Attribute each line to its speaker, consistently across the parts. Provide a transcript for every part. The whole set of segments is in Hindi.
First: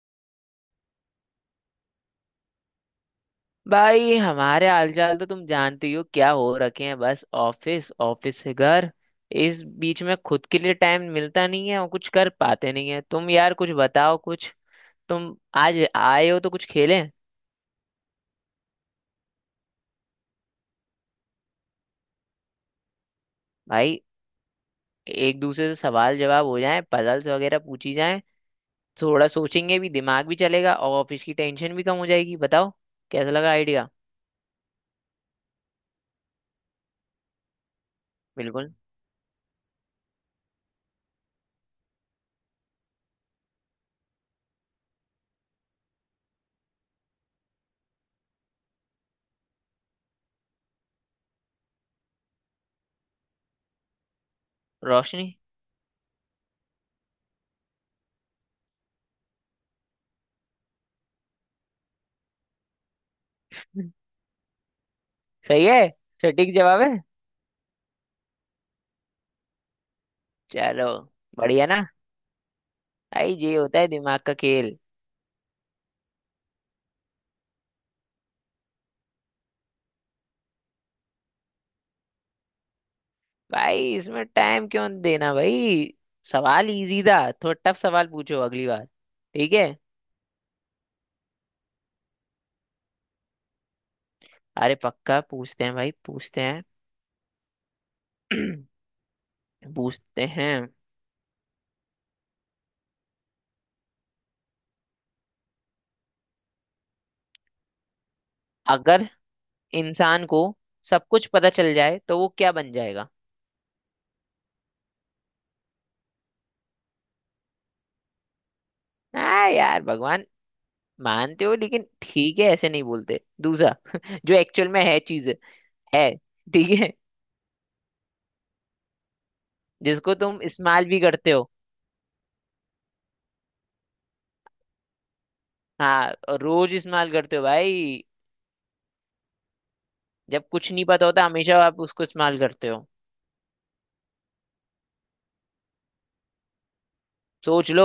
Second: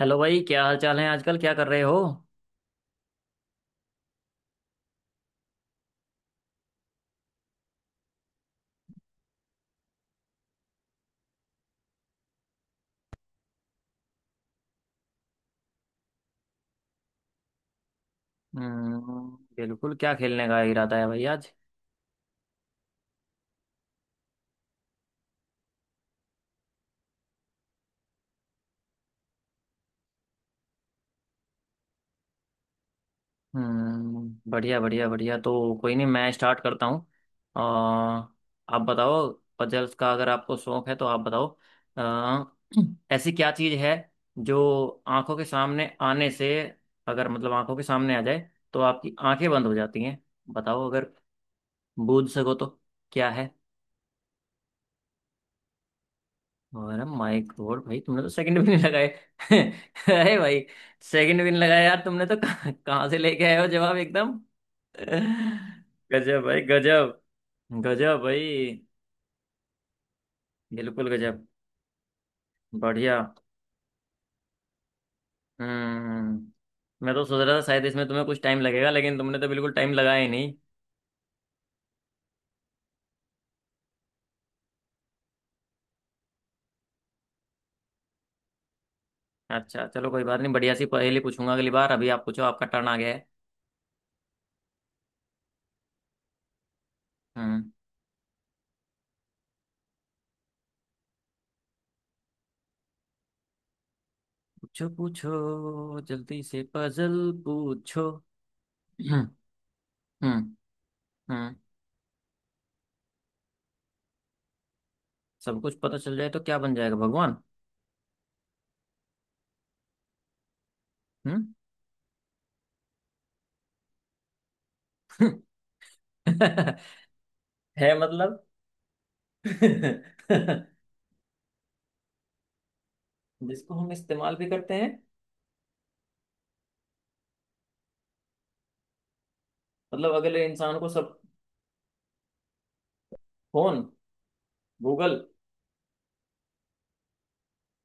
Speaker 1: हेलो भाई, क्या हाल चाल है? आजकल क्या कर रहे हो?
Speaker 2: भाई हमारे हालचाल तो तुम जानते ही हो, क्या हो रखे हैं। बस ऑफिस ऑफिस से घर, इस बीच में खुद के लिए टाइम मिलता नहीं है और कुछ कर पाते नहीं है। तुम यार कुछ बताओ, कुछ तुम आज आए हो तो कुछ खेलें।
Speaker 1: हम्म, बिल्कुल। क्या खेलने का इरादा है भाई आज?
Speaker 2: भाई एक दूसरे से सवाल जवाब हो जाए, पजल्स वगैरह पूछी जाए। थोड़ा सोचेंगे भी, दिमाग भी चलेगा और ऑफिस की टेंशन भी कम हो जाएगी। बताओ, कैसा लगा आइडिया।
Speaker 1: हम्म, बढ़िया बढ़िया बढ़िया। तो कोई नहीं, मैं स्टार्ट करता हूँ।
Speaker 2: बिल्कुल।
Speaker 1: आप बताओ। पजल्स का अगर आपको शौक है तो आप बताओ। अ, ऐसी क्या चीज़ है जो आंखों के सामने आने से, अगर मतलब आंखों के सामने आ जाए, तो आपकी आंखें बंद हो जाती हैं? बताओ अगर बूझ सको तो, क्या है?
Speaker 2: रोशनी।
Speaker 1: अरे माय गॉड भाई, तुमने तो सेकंड भी नहीं लगाए। अरे भाई, सेकंड भी नहीं लगाया यार तुमने, तो कहाँ कहाँ से लेके आए हो जवाब एकदम।
Speaker 2: सही है।
Speaker 1: गजब
Speaker 2: सटीक
Speaker 1: भाई
Speaker 2: जवाब है।
Speaker 1: गजब। गजब भाई।
Speaker 2: चलो।
Speaker 1: बिल्कुल गजब।
Speaker 2: बढ़िया ना।
Speaker 1: बढ़िया।
Speaker 2: भाई ये होता है दिमाग का खेल।
Speaker 1: हम्म, मैं तो सोच रहा था शायद इसमें तुम्हें कुछ टाइम लगेगा, लेकिन तुमने तो बिल्कुल टाइम लगाया ही नहीं।
Speaker 2: भाई इसमें टाइम क्यों देना, भाई सवाल इजी था। थोड़ा टफ सवाल पूछो अगली बार। ठीक है।
Speaker 1: अच्छा चलो, कोई बात नहीं। बढ़िया सी पहेली पूछूंगा अगली बार। अभी आप पूछो, आपका टर्न आ गया है।
Speaker 2: अरे पक्का पूछते हैं भाई, पूछते हैं।
Speaker 1: हम्म।
Speaker 2: पूछते हैं।
Speaker 1: पूछो पूछो जल्दी से पजल, पूछो।
Speaker 2: अगर
Speaker 1: हम्म।
Speaker 2: इंसान को
Speaker 1: हम्म।
Speaker 2: सब कुछ पता
Speaker 1: हम्म।
Speaker 2: चल जाए तो वो क्या बन जाएगा।
Speaker 1: सब कुछ पता चल जाए तो क्या बन जाएगा? भगवान।
Speaker 2: हाँ यार, भगवान
Speaker 1: हम्म।
Speaker 2: मानते हो, लेकिन ठीक है ऐसे नहीं बोलते। दूसरा जो एक्चुअल में है चीज है, ठीक है।
Speaker 1: है मतलब।
Speaker 2: जिसको तुम इस्तेमाल भी करते हो।
Speaker 1: जिसको हम इस्तेमाल भी करते हैं।
Speaker 2: हाँ, और रोज इस्तेमाल करते हो भाई।
Speaker 1: मतलब अगले
Speaker 2: जब कुछ
Speaker 1: इंसान
Speaker 2: नहीं
Speaker 1: को
Speaker 2: पता
Speaker 1: सब।
Speaker 2: होता हमेशा आप उसको इस्तेमाल करते हो।
Speaker 1: फोन। गूगल।
Speaker 2: सोच लो।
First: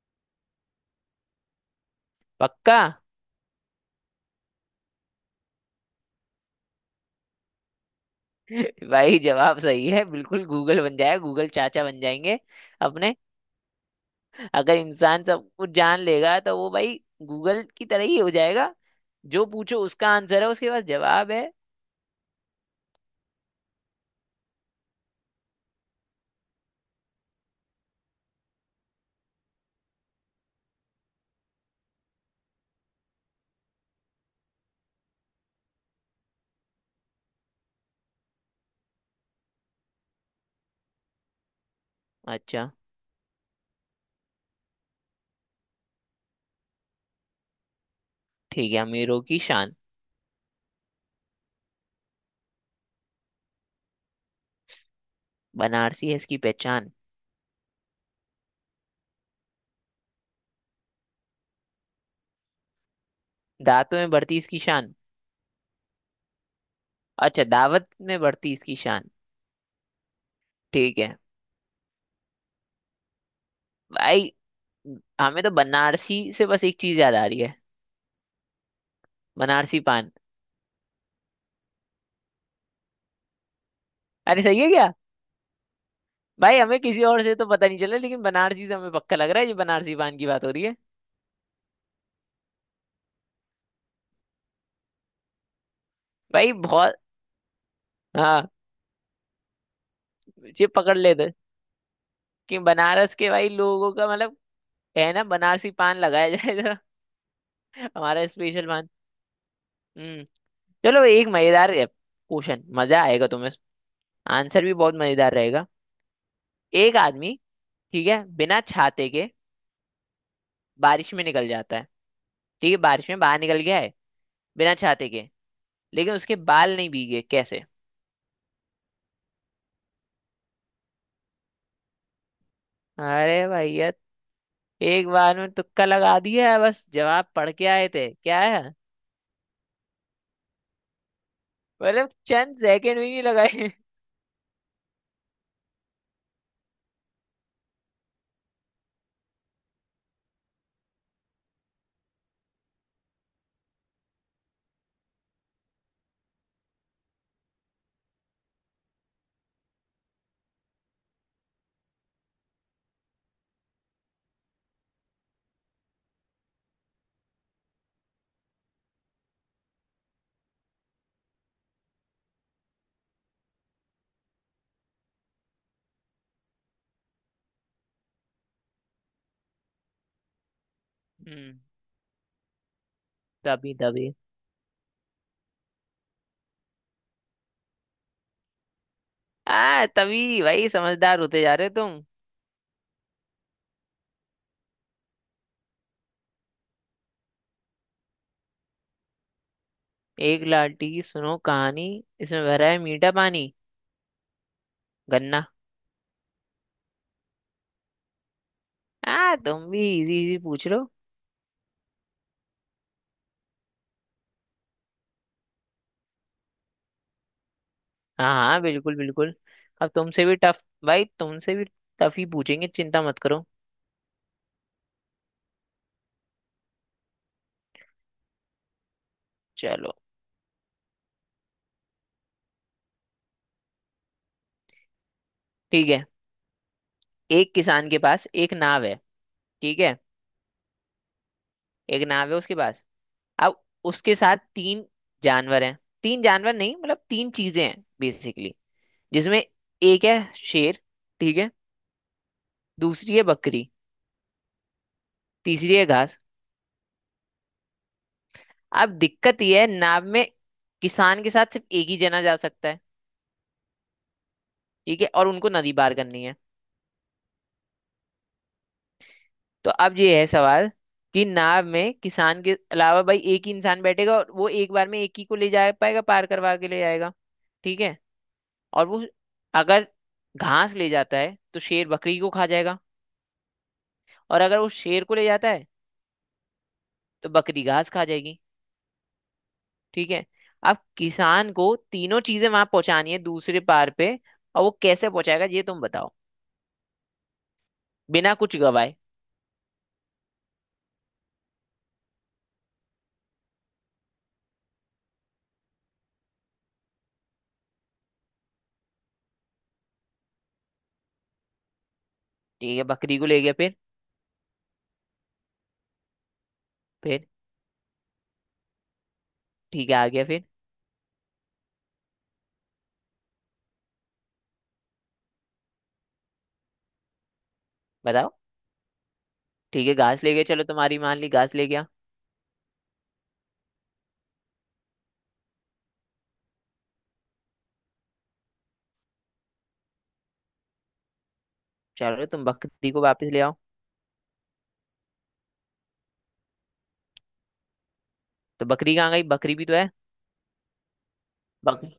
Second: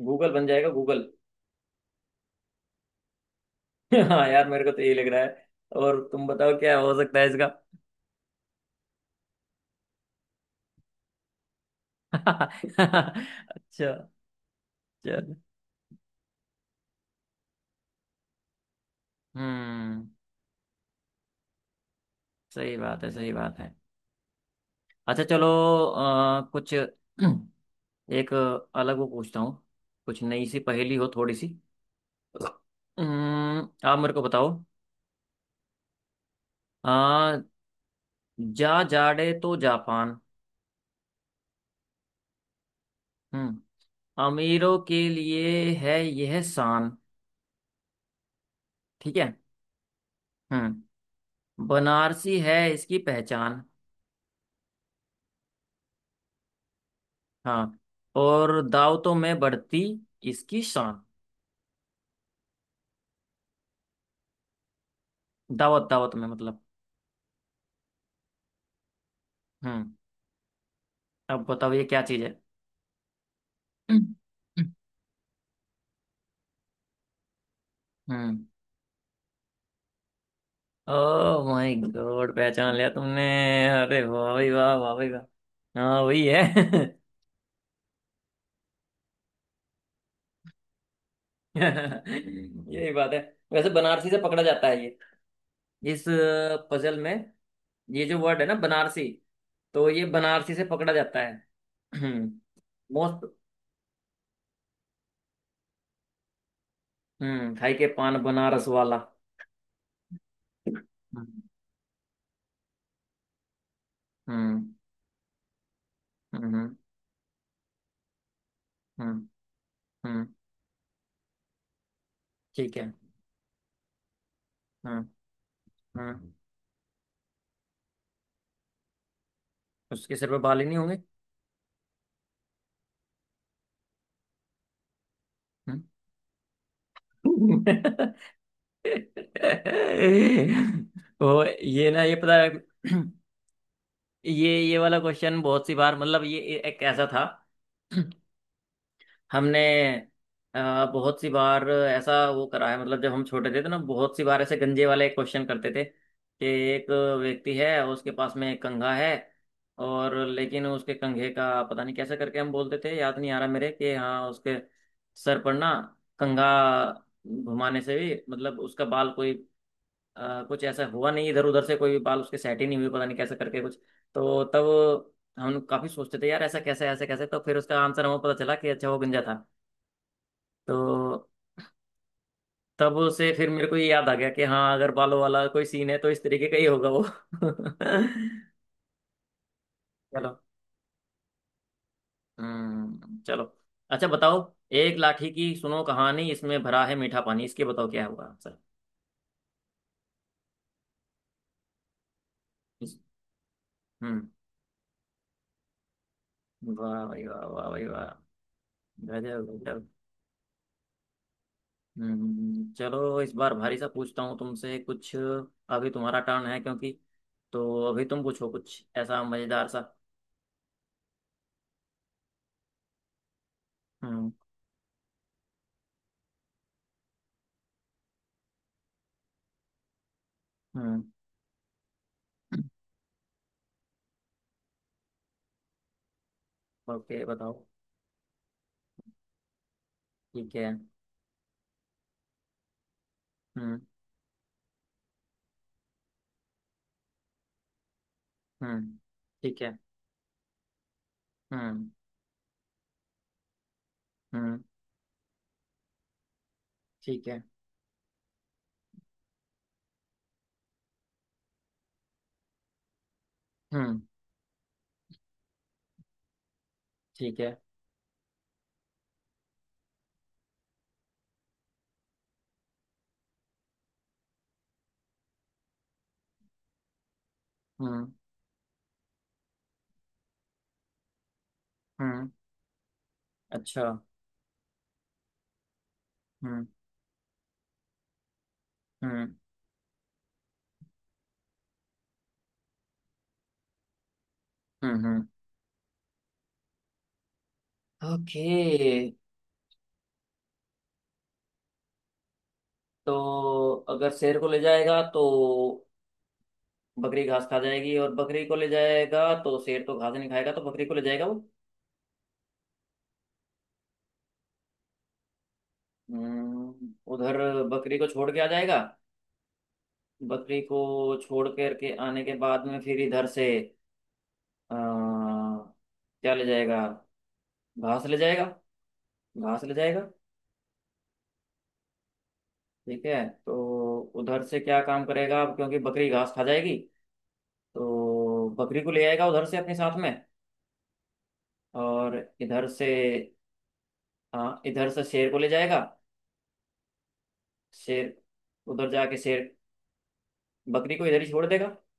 Speaker 1: गूगल बन जाएगा, गूगल।
Speaker 2: पक्का।
Speaker 1: हाँ यार, मेरे को तो यही लग रहा है। और तुम बताओ क्या हो सकता है इसका?
Speaker 2: भाई जवाब सही है, बिल्कुल गूगल बन जाएगा। गूगल चाचा बन जाएंगे अपने।
Speaker 1: अच्छा,
Speaker 2: अगर इंसान
Speaker 1: चल।
Speaker 2: सब कुछ जान लेगा तो वो भाई गूगल की तरह ही हो जाएगा। जो पूछो
Speaker 1: हम्म।
Speaker 2: उसका आंसर है, उसके पास जवाब है।
Speaker 1: सही बात है, सही बात है। अच्छा चलो। कुछ एक अलग वो पूछता हूँ। कुछ नई सी पहेली हो थोड़ी सी। आप मेरे को बताओ। आ, जा जाड़े तो जापान।
Speaker 2: अच्छा।
Speaker 1: हम्म। अमीरों के लिए है यह शान।
Speaker 2: ठीक है,
Speaker 1: ठीक
Speaker 2: अमीरों
Speaker 1: है।
Speaker 2: की शान।
Speaker 1: हम्म। बनारसी है इसकी पहचान।
Speaker 2: बनारसी है इसकी पहचान।
Speaker 1: हाँ, और दावतों में बढ़ती इसकी शान।
Speaker 2: दांतों में बढ़ती इसकी शान।
Speaker 1: दावत दावत में, मतलब।
Speaker 2: अच्छा, दावत में बढ़ती इसकी शान।
Speaker 1: हम्म।
Speaker 2: ठीक है।
Speaker 1: अब बताओ ये क्या चीज है?
Speaker 2: भाई हमें तो बनारसी से बस एक चीज याद आ रही है,
Speaker 1: हम्म।
Speaker 2: बनारसी पान।
Speaker 1: ओ माय गॉड, पहचान लिया तुमने। अरे वाह
Speaker 2: अरे
Speaker 1: भाई
Speaker 2: सही है
Speaker 1: वाह,
Speaker 2: क्या?
Speaker 1: वाह भाई वाह। हाँ वही है।
Speaker 2: भाई हमें किसी और से तो पता नहीं चला, लेकिन बनारसी से हमें पक्का लग रहा है ये बनारसी पान की बात हो रही है।
Speaker 1: यही बात है। वैसे बनारसी से पकड़ा जाता है ये। इस
Speaker 2: भाई बहुत।
Speaker 1: पजल में, ये जो वर्ड है
Speaker 2: हाँ,
Speaker 1: ना, बनारसी, तो ये बनारसी से
Speaker 2: ये
Speaker 1: पकड़ा
Speaker 2: पकड़
Speaker 1: जाता
Speaker 2: लेते
Speaker 1: है। हम्म।
Speaker 2: कि बनारस
Speaker 1: मोस्ट।
Speaker 2: के भाई लोगों का मतलब, है ना। बनारसी पान लगाया जाए जरा।
Speaker 1: हम्म। खाई के पान
Speaker 2: हमारा स्पेशल
Speaker 1: बनारस
Speaker 2: पान।
Speaker 1: वाला।
Speaker 2: हम्म। चलो एक
Speaker 1: हम्म।
Speaker 2: मजेदार क्वेश्चन, मजा आएगा तुम्हें। आंसर
Speaker 1: हम्म।
Speaker 2: भी बहुत मजेदार रहेगा।
Speaker 1: हम्म।
Speaker 2: एक आदमी, ठीक है, बिना छाते
Speaker 1: हम्म।
Speaker 2: के
Speaker 1: हम्म,
Speaker 2: बारिश में निकल जाता है। ठीक
Speaker 1: ठीक
Speaker 2: है,
Speaker 1: है।
Speaker 2: बारिश में बाहर निकल गया है बिना
Speaker 1: हम्म।
Speaker 2: छाते के, लेकिन
Speaker 1: हम्म।
Speaker 2: उसके बाल नहीं भीगे। कैसे।
Speaker 1: उसके सिर पे बाल ही नहीं होंगे।
Speaker 2: अरे भैया, एक बार में
Speaker 1: हम्म।
Speaker 2: तुक्का लगा दिया है। बस जवाब पढ़ के आए थे क्या। है
Speaker 1: वो ये ना,
Speaker 2: मतलब
Speaker 1: ये पता है।
Speaker 2: चंद सेकंड भी नहीं लगाए।
Speaker 1: ये वाला क्वेश्चन बहुत सी बार, मतलब ये एक ऐसा था। हमने बहुत सी बार ऐसा वो करा है, मतलब जब हम छोटे थे तो ना, बहुत सी बार ऐसे गंजे वाले क्वेश्चन करते थे कि एक व्यक्ति है और उसके पास में एक कंघा है, और लेकिन उसके कंघे का, पता नहीं कैसे करके हम बोलते थे, याद नहीं आ रहा मेरे, कि हाँ उसके सर पर ना कंघा घुमाने से भी, मतलब उसका बाल कोई कुछ ऐसा हुआ नहीं, इधर उधर से कोई भी बाल उसके सेट ही नहीं हुए, पता नहीं कैसे करके कुछ। तो तब हम काफी सोचते थे यार, ऐसा कैसे, ऐसे कैसे। तो फिर उसका आंसर हमें पता चला कि अच्छा, वो गंजा था। तो
Speaker 2: हम्म।
Speaker 1: तब से फिर मेरे
Speaker 2: तभी
Speaker 1: को ये याद
Speaker 2: तभी,
Speaker 1: आ गया कि हाँ, अगर बालों वाला कोई सीन है तो इस तरीके का ही होगा वो।
Speaker 2: आ तभी
Speaker 1: चलो।
Speaker 2: भाई, समझदार होते जा रहे हो तुम।
Speaker 1: हम्म। चलो। अच्छा, बताओ। एक लाठी की सुनो कहानी, इसमें भरा है मीठा पानी। इसके बताओ क्या होगा आंसर?
Speaker 2: एक लाठी की सुनो कहानी, इसमें भरा है
Speaker 1: इस।
Speaker 2: मीठा पानी।
Speaker 1: हम्म।
Speaker 2: गन्ना।
Speaker 1: वाह भाई वाह, वाह भाई वाह।
Speaker 2: आ
Speaker 1: गजब,
Speaker 2: तुम भी
Speaker 1: गजब।
Speaker 2: इजी इजी पूछ लो।
Speaker 1: हम्म। चलो इस बार भारी सा पूछता हूँ तुमसे कुछ, अभी तुम्हारा टर्न है क्योंकि। तो अभी तुम
Speaker 2: हाँ
Speaker 1: पूछो
Speaker 2: हाँ,
Speaker 1: कुछ
Speaker 2: बिल्कुल
Speaker 1: ऐसा
Speaker 2: बिल्कुल।
Speaker 1: मजेदार सा।
Speaker 2: अब तुमसे भी टफ भाई, तुमसे भी टफ ही पूछेंगे, चिंता मत करो।
Speaker 1: हम्म।
Speaker 2: चलो।
Speaker 1: हम्म।
Speaker 2: ठीक है।
Speaker 1: ओके,
Speaker 2: एक
Speaker 1: बताओ।
Speaker 2: किसान के पास एक नाव है, ठीक है,
Speaker 1: ठीक है।
Speaker 2: एक नाव है उसके पास। अब
Speaker 1: हम्म।
Speaker 2: उसके साथ तीन जानवर हैं, तीन जानवर नहीं मतलब तीन चीजें हैं बेसिकली,
Speaker 1: हम्म।
Speaker 2: जिसमें
Speaker 1: ठीक है।
Speaker 2: एक है शेर, ठीक है,
Speaker 1: हम्म।
Speaker 2: दूसरी है बकरी,
Speaker 1: हम्म।
Speaker 2: तीसरी है घास।
Speaker 1: ठीक है।
Speaker 2: अब दिक्कत यह है, नाव में किसान के साथ सिर्फ एक ही जना जा सकता है,
Speaker 1: हम्म।
Speaker 2: ठीक है, और उनको नदी पार करनी है।
Speaker 1: ठीक है।
Speaker 2: तो अब ये है सवाल, कि नाव में किसान के अलावा भाई एक ही इंसान बैठेगा और वो एक बार में एक ही को ले जा पाएगा, पार करवा के ले जाएगा। ठीक है।
Speaker 1: हम्म।
Speaker 2: और वो अगर घास ले जाता है तो शेर बकरी को
Speaker 1: हम्म।
Speaker 2: खा जाएगा,
Speaker 1: अच्छा।
Speaker 2: और अगर वो शेर को ले जाता है
Speaker 1: हम्म।
Speaker 2: तो बकरी घास खा जाएगी,
Speaker 1: हम्म।
Speaker 2: ठीक है। अब किसान को तीनों चीजें वहां पहुंचानी है दूसरे पार पे, और वो
Speaker 1: हम्म।
Speaker 2: कैसे
Speaker 1: हम्म।
Speaker 2: पहुंचाएगा ये तुम बताओ, बिना
Speaker 1: ओके।
Speaker 2: कुछ गवाए।
Speaker 1: तो अगर शेर को ले जाएगा तो बकरी घास खा जाएगी, और बकरी को ले जाएगा तो शेर तो घास नहीं खाएगा, तो बकरी को ले जाएगा वो।
Speaker 2: ठीक है, बकरी को ले गया। फिर
Speaker 1: हम्म।
Speaker 2: फिर
Speaker 1: उधर बकरी को छोड़ के आ जाएगा।
Speaker 2: ठीक है, आ गया फिर।
Speaker 1: बकरी को छोड़ कर के आने के बाद में फिर इधर से, क्या ले जाएगा? घास ले
Speaker 2: बताओ।
Speaker 1: जाएगा। घास ले
Speaker 2: ठीक है,
Speaker 1: जाएगा।
Speaker 2: घास ले गया, चलो तुम्हारी मान ली, घास ले गया।
Speaker 1: ठीक है, तो उधर से क्या काम करेगा अब, क्योंकि बकरी घास खा जाएगी, तो बकरी को ले आएगा उधर से अपने साथ में। और
Speaker 2: चलो तुम
Speaker 1: इधर से,
Speaker 2: बकरी को वापस ले आओ।
Speaker 1: हाँ इधर से शेर को ले जाएगा। शेर।
Speaker 2: तो
Speaker 1: उधर
Speaker 2: बकरी कहाँ
Speaker 1: जाके
Speaker 2: गई,
Speaker 1: शेर
Speaker 2: बकरी भी तो है।
Speaker 1: बकरी को इधर ही छोड़ देगा।
Speaker 2: बकरी।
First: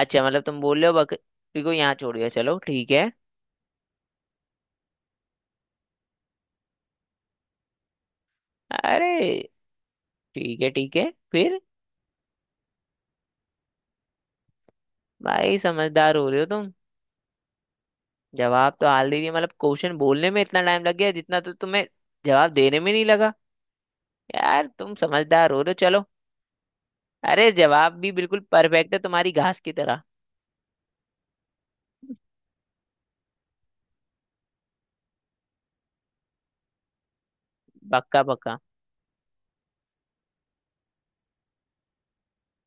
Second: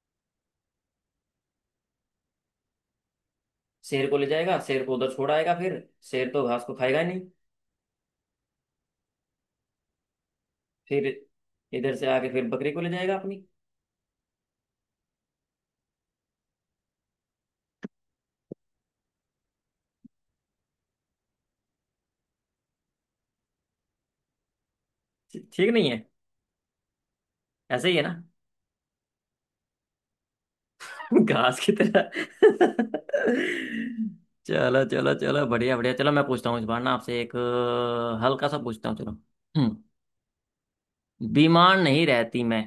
Speaker 2: अच्छा, मतलब तुम बोल रहे हो बकरी को यहाँ छोड़ गया, चलो ठीक है।
Speaker 1: शेर को ले जाएगा, शेर को उधर छोड़ आएगा फिर। शेर तो घास को खाएगा ही नहीं।
Speaker 2: अरे ठीक
Speaker 1: फिर
Speaker 2: है फिर।
Speaker 1: इधर से आके फिर बकरी को ले जाएगा अपनी।
Speaker 2: भाई समझदार हो रहे हो तुम। जवाब तो हाल ही नहीं, मतलब क्वेश्चन बोलने में इतना टाइम लग गया जितना तो तुम्हें जवाब देने में नहीं लगा। यार तुम समझदार हो
Speaker 1: ठीक
Speaker 2: रहे हो।
Speaker 1: नहीं है।
Speaker 2: चलो। अरे
Speaker 1: ऐसे
Speaker 2: जवाब
Speaker 1: ही है ना?
Speaker 2: भी बिल्कुल परफेक्ट है, तुम्हारी घास की तरह।
Speaker 1: घास की तरह। चलो चलो चलो, बढ़िया बढ़िया। चलो मैं पूछता हूँ इस बार ना आपसे एक
Speaker 2: पक्का
Speaker 1: हल्का सा
Speaker 2: पक्का।
Speaker 1: पूछता हूँ। चलो। हम्म। बीमार नहीं रहती मैं।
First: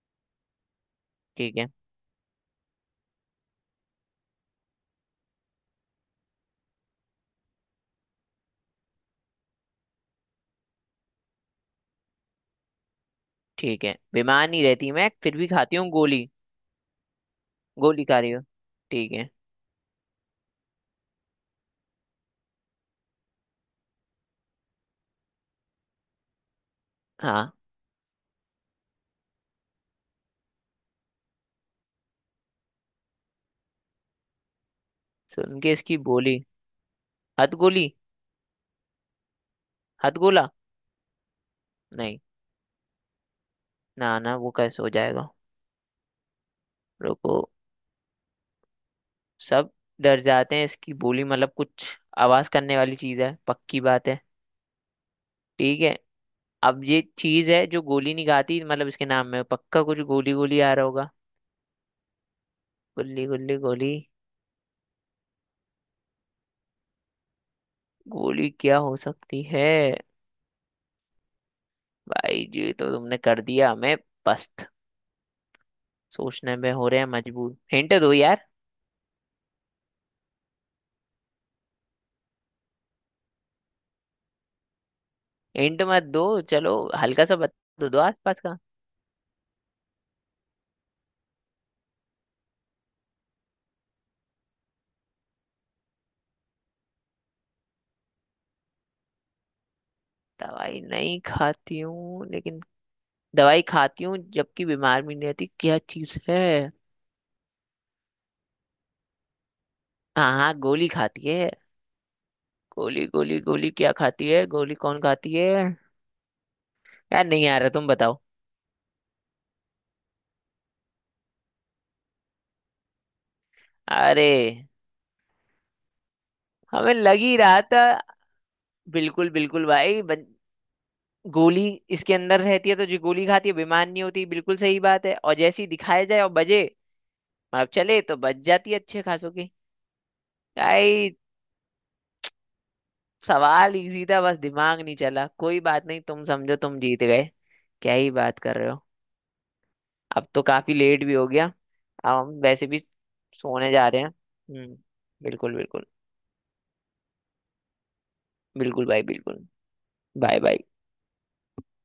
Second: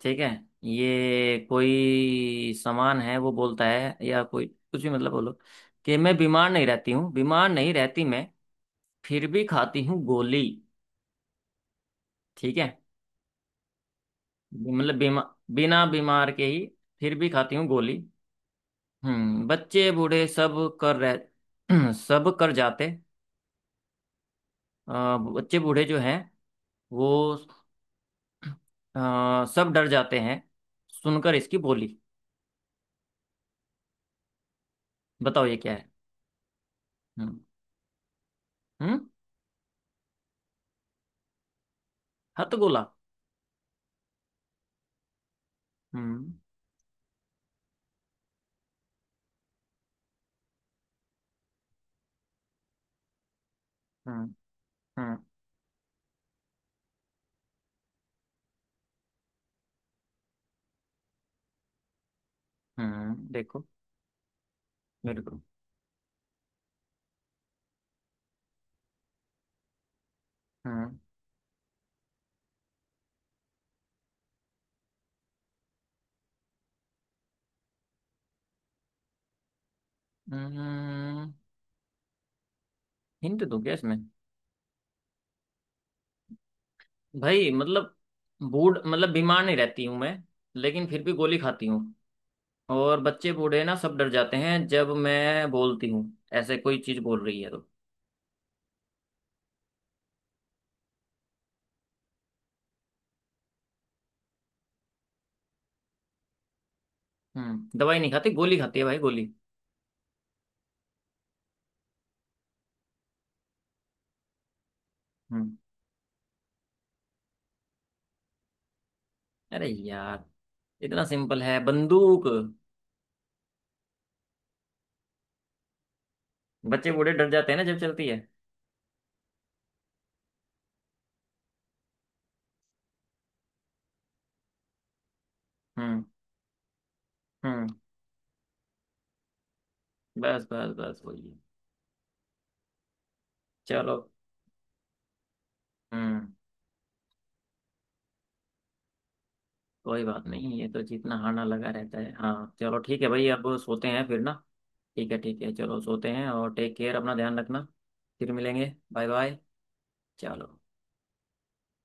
Speaker 1: ठीक है। ये
Speaker 2: ठीक है।
Speaker 1: कोई सामान है वो बोलता है या कोई कुछ भी, मतलब बोलो। कि मैं बीमार नहीं रहती हूँ, बीमार नहीं रहती मैं, फिर भी खाती हूँ गोली। ठीक है।
Speaker 2: ठीक है, बीमार नहीं रहती
Speaker 1: मतलब
Speaker 2: मैं
Speaker 1: बीमा
Speaker 2: फिर भी खाती
Speaker 1: बिना
Speaker 2: हूँ गोली।
Speaker 1: बीमार के ही फिर भी खाती हूँ गोली।
Speaker 2: गोली खा रही हो, ठीक है।
Speaker 1: हम्म। बच्चे बूढ़े सब कर रह सब कर जाते। बच्चे बूढ़े जो हैं वो
Speaker 2: हाँ।
Speaker 1: सब डर जाते हैं सुनकर इसकी बोली। बताओ ये
Speaker 2: सुन
Speaker 1: क्या
Speaker 2: के
Speaker 1: है?
Speaker 2: इसकी बोली।
Speaker 1: हम्म।
Speaker 2: हथ गोली।
Speaker 1: हम्म।
Speaker 2: हथ गोला। नहीं,
Speaker 1: हथगोला।
Speaker 2: ना ना, वो कैसे हो जाएगा।
Speaker 1: हम्म।
Speaker 2: रुको। सब डर जाते हैं इसकी बोली, मतलब कुछ आवाज करने वाली चीज है, पक्की बात है।
Speaker 1: हम्म। हम्म।
Speaker 2: ठीक है। अब ये चीज है जो गोली नहीं खाती, मतलब इसके नाम में पक्का कुछ गोली गोली आ रहा होगा। गुल्ली
Speaker 1: हम्म।
Speaker 2: गुल्ली
Speaker 1: देखो।
Speaker 2: गोली।
Speaker 1: मेरे को।
Speaker 2: गोली क्या हो सकती है।
Speaker 1: हम्म।
Speaker 2: भाई जी तो तुमने कर दिया हमें पस्त, सोचने में हो रहे हैं मजबूर, हिंट दो यार।
Speaker 1: हम्म, हिंट दो क्या इसमें?
Speaker 2: हिंट मत दो, चलो हल्का सा
Speaker 1: भाई
Speaker 2: बता
Speaker 1: मतलब,
Speaker 2: दो आसपास का।
Speaker 1: बूढ़ मतलब बीमार नहीं रहती हूँ मैं, लेकिन फिर भी गोली खाती हूँ। और बच्चे बूढ़े ना सब डर जाते हैं जब मैं बोलती हूँ। ऐसे कोई चीज बोल रही है तो।
Speaker 2: दवाई नहीं खाती हूँ, लेकिन दवाई खाती हूँ जबकि बीमार भी नहीं रहती, क्या चीज है।
Speaker 1: हम्म। दवाई नहीं खाती, गोली खाती है भाई, गोली।
Speaker 2: हाँ हाँ, गोली खाती है। गोली गोली गोली क्या खाती है, गोली कौन खाती है।
Speaker 1: हम्म,
Speaker 2: यार नहीं आ रहा, तुम बताओ।
Speaker 1: अरे यार, इतना सिंपल है, बंदूक।
Speaker 2: अरे
Speaker 1: बच्चे
Speaker 2: हमें
Speaker 1: बूढ़े
Speaker 2: लग
Speaker 1: डर
Speaker 2: ही
Speaker 1: जाते हैं
Speaker 2: रहा
Speaker 1: ना जब
Speaker 2: था,
Speaker 1: चलती है।
Speaker 2: बिल्कुल बिल्कुल भाई। गोली इसके अंदर रहती है, तो जो गोली खाती है बेमान नहीं होती, बिल्कुल सही बात है, और जैसे ही
Speaker 1: हम्म।
Speaker 2: दिखाया जाए और बजे
Speaker 1: हम्म।
Speaker 2: मतलब चले तो बच जाती है अच्छे खासों की।
Speaker 1: बस बस बस
Speaker 2: भाई
Speaker 1: वही है।
Speaker 2: सवाल
Speaker 1: चलो।
Speaker 2: इजी था, बस दिमाग नहीं चला, कोई बात नहीं, तुम
Speaker 1: हम्म।
Speaker 2: समझो तुम जीत गए। क्या ही बात कर रहे हो।
Speaker 1: कोई बात
Speaker 2: अब तो
Speaker 1: नहीं, ये
Speaker 2: काफी
Speaker 1: तो
Speaker 2: लेट भी
Speaker 1: जीतना
Speaker 2: हो
Speaker 1: हारना
Speaker 2: गया,
Speaker 1: लगा रहता है।
Speaker 2: अब हम
Speaker 1: हाँ
Speaker 2: वैसे
Speaker 1: चलो,
Speaker 2: भी
Speaker 1: ठीक है भाई, अब
Speaker 2: सोने
Speaker 1: सोते
Speaker 2: जा रहे
Speaker 1: हैं
Speaker 2: हैं।
Speaker 1: फिर ना।
Speaker 2: हम्म।
Speaker 1: ठीक है ठीक है,
Speaker 2: बिल्कुल
Speaker 1: चलो
Speaker 2: बिल्कुल।
Speaker 1: सोते हैं। और टेक केयर, अपना ध्यान रखना। फिर मिलेंगे,
Speaker 2: बिल्कुल भाई
Speaker 1: बाय बाय।
Speaker 2: बिल्कुल। बाय
Speaker 1: चलो।
Speaker 2: बाय।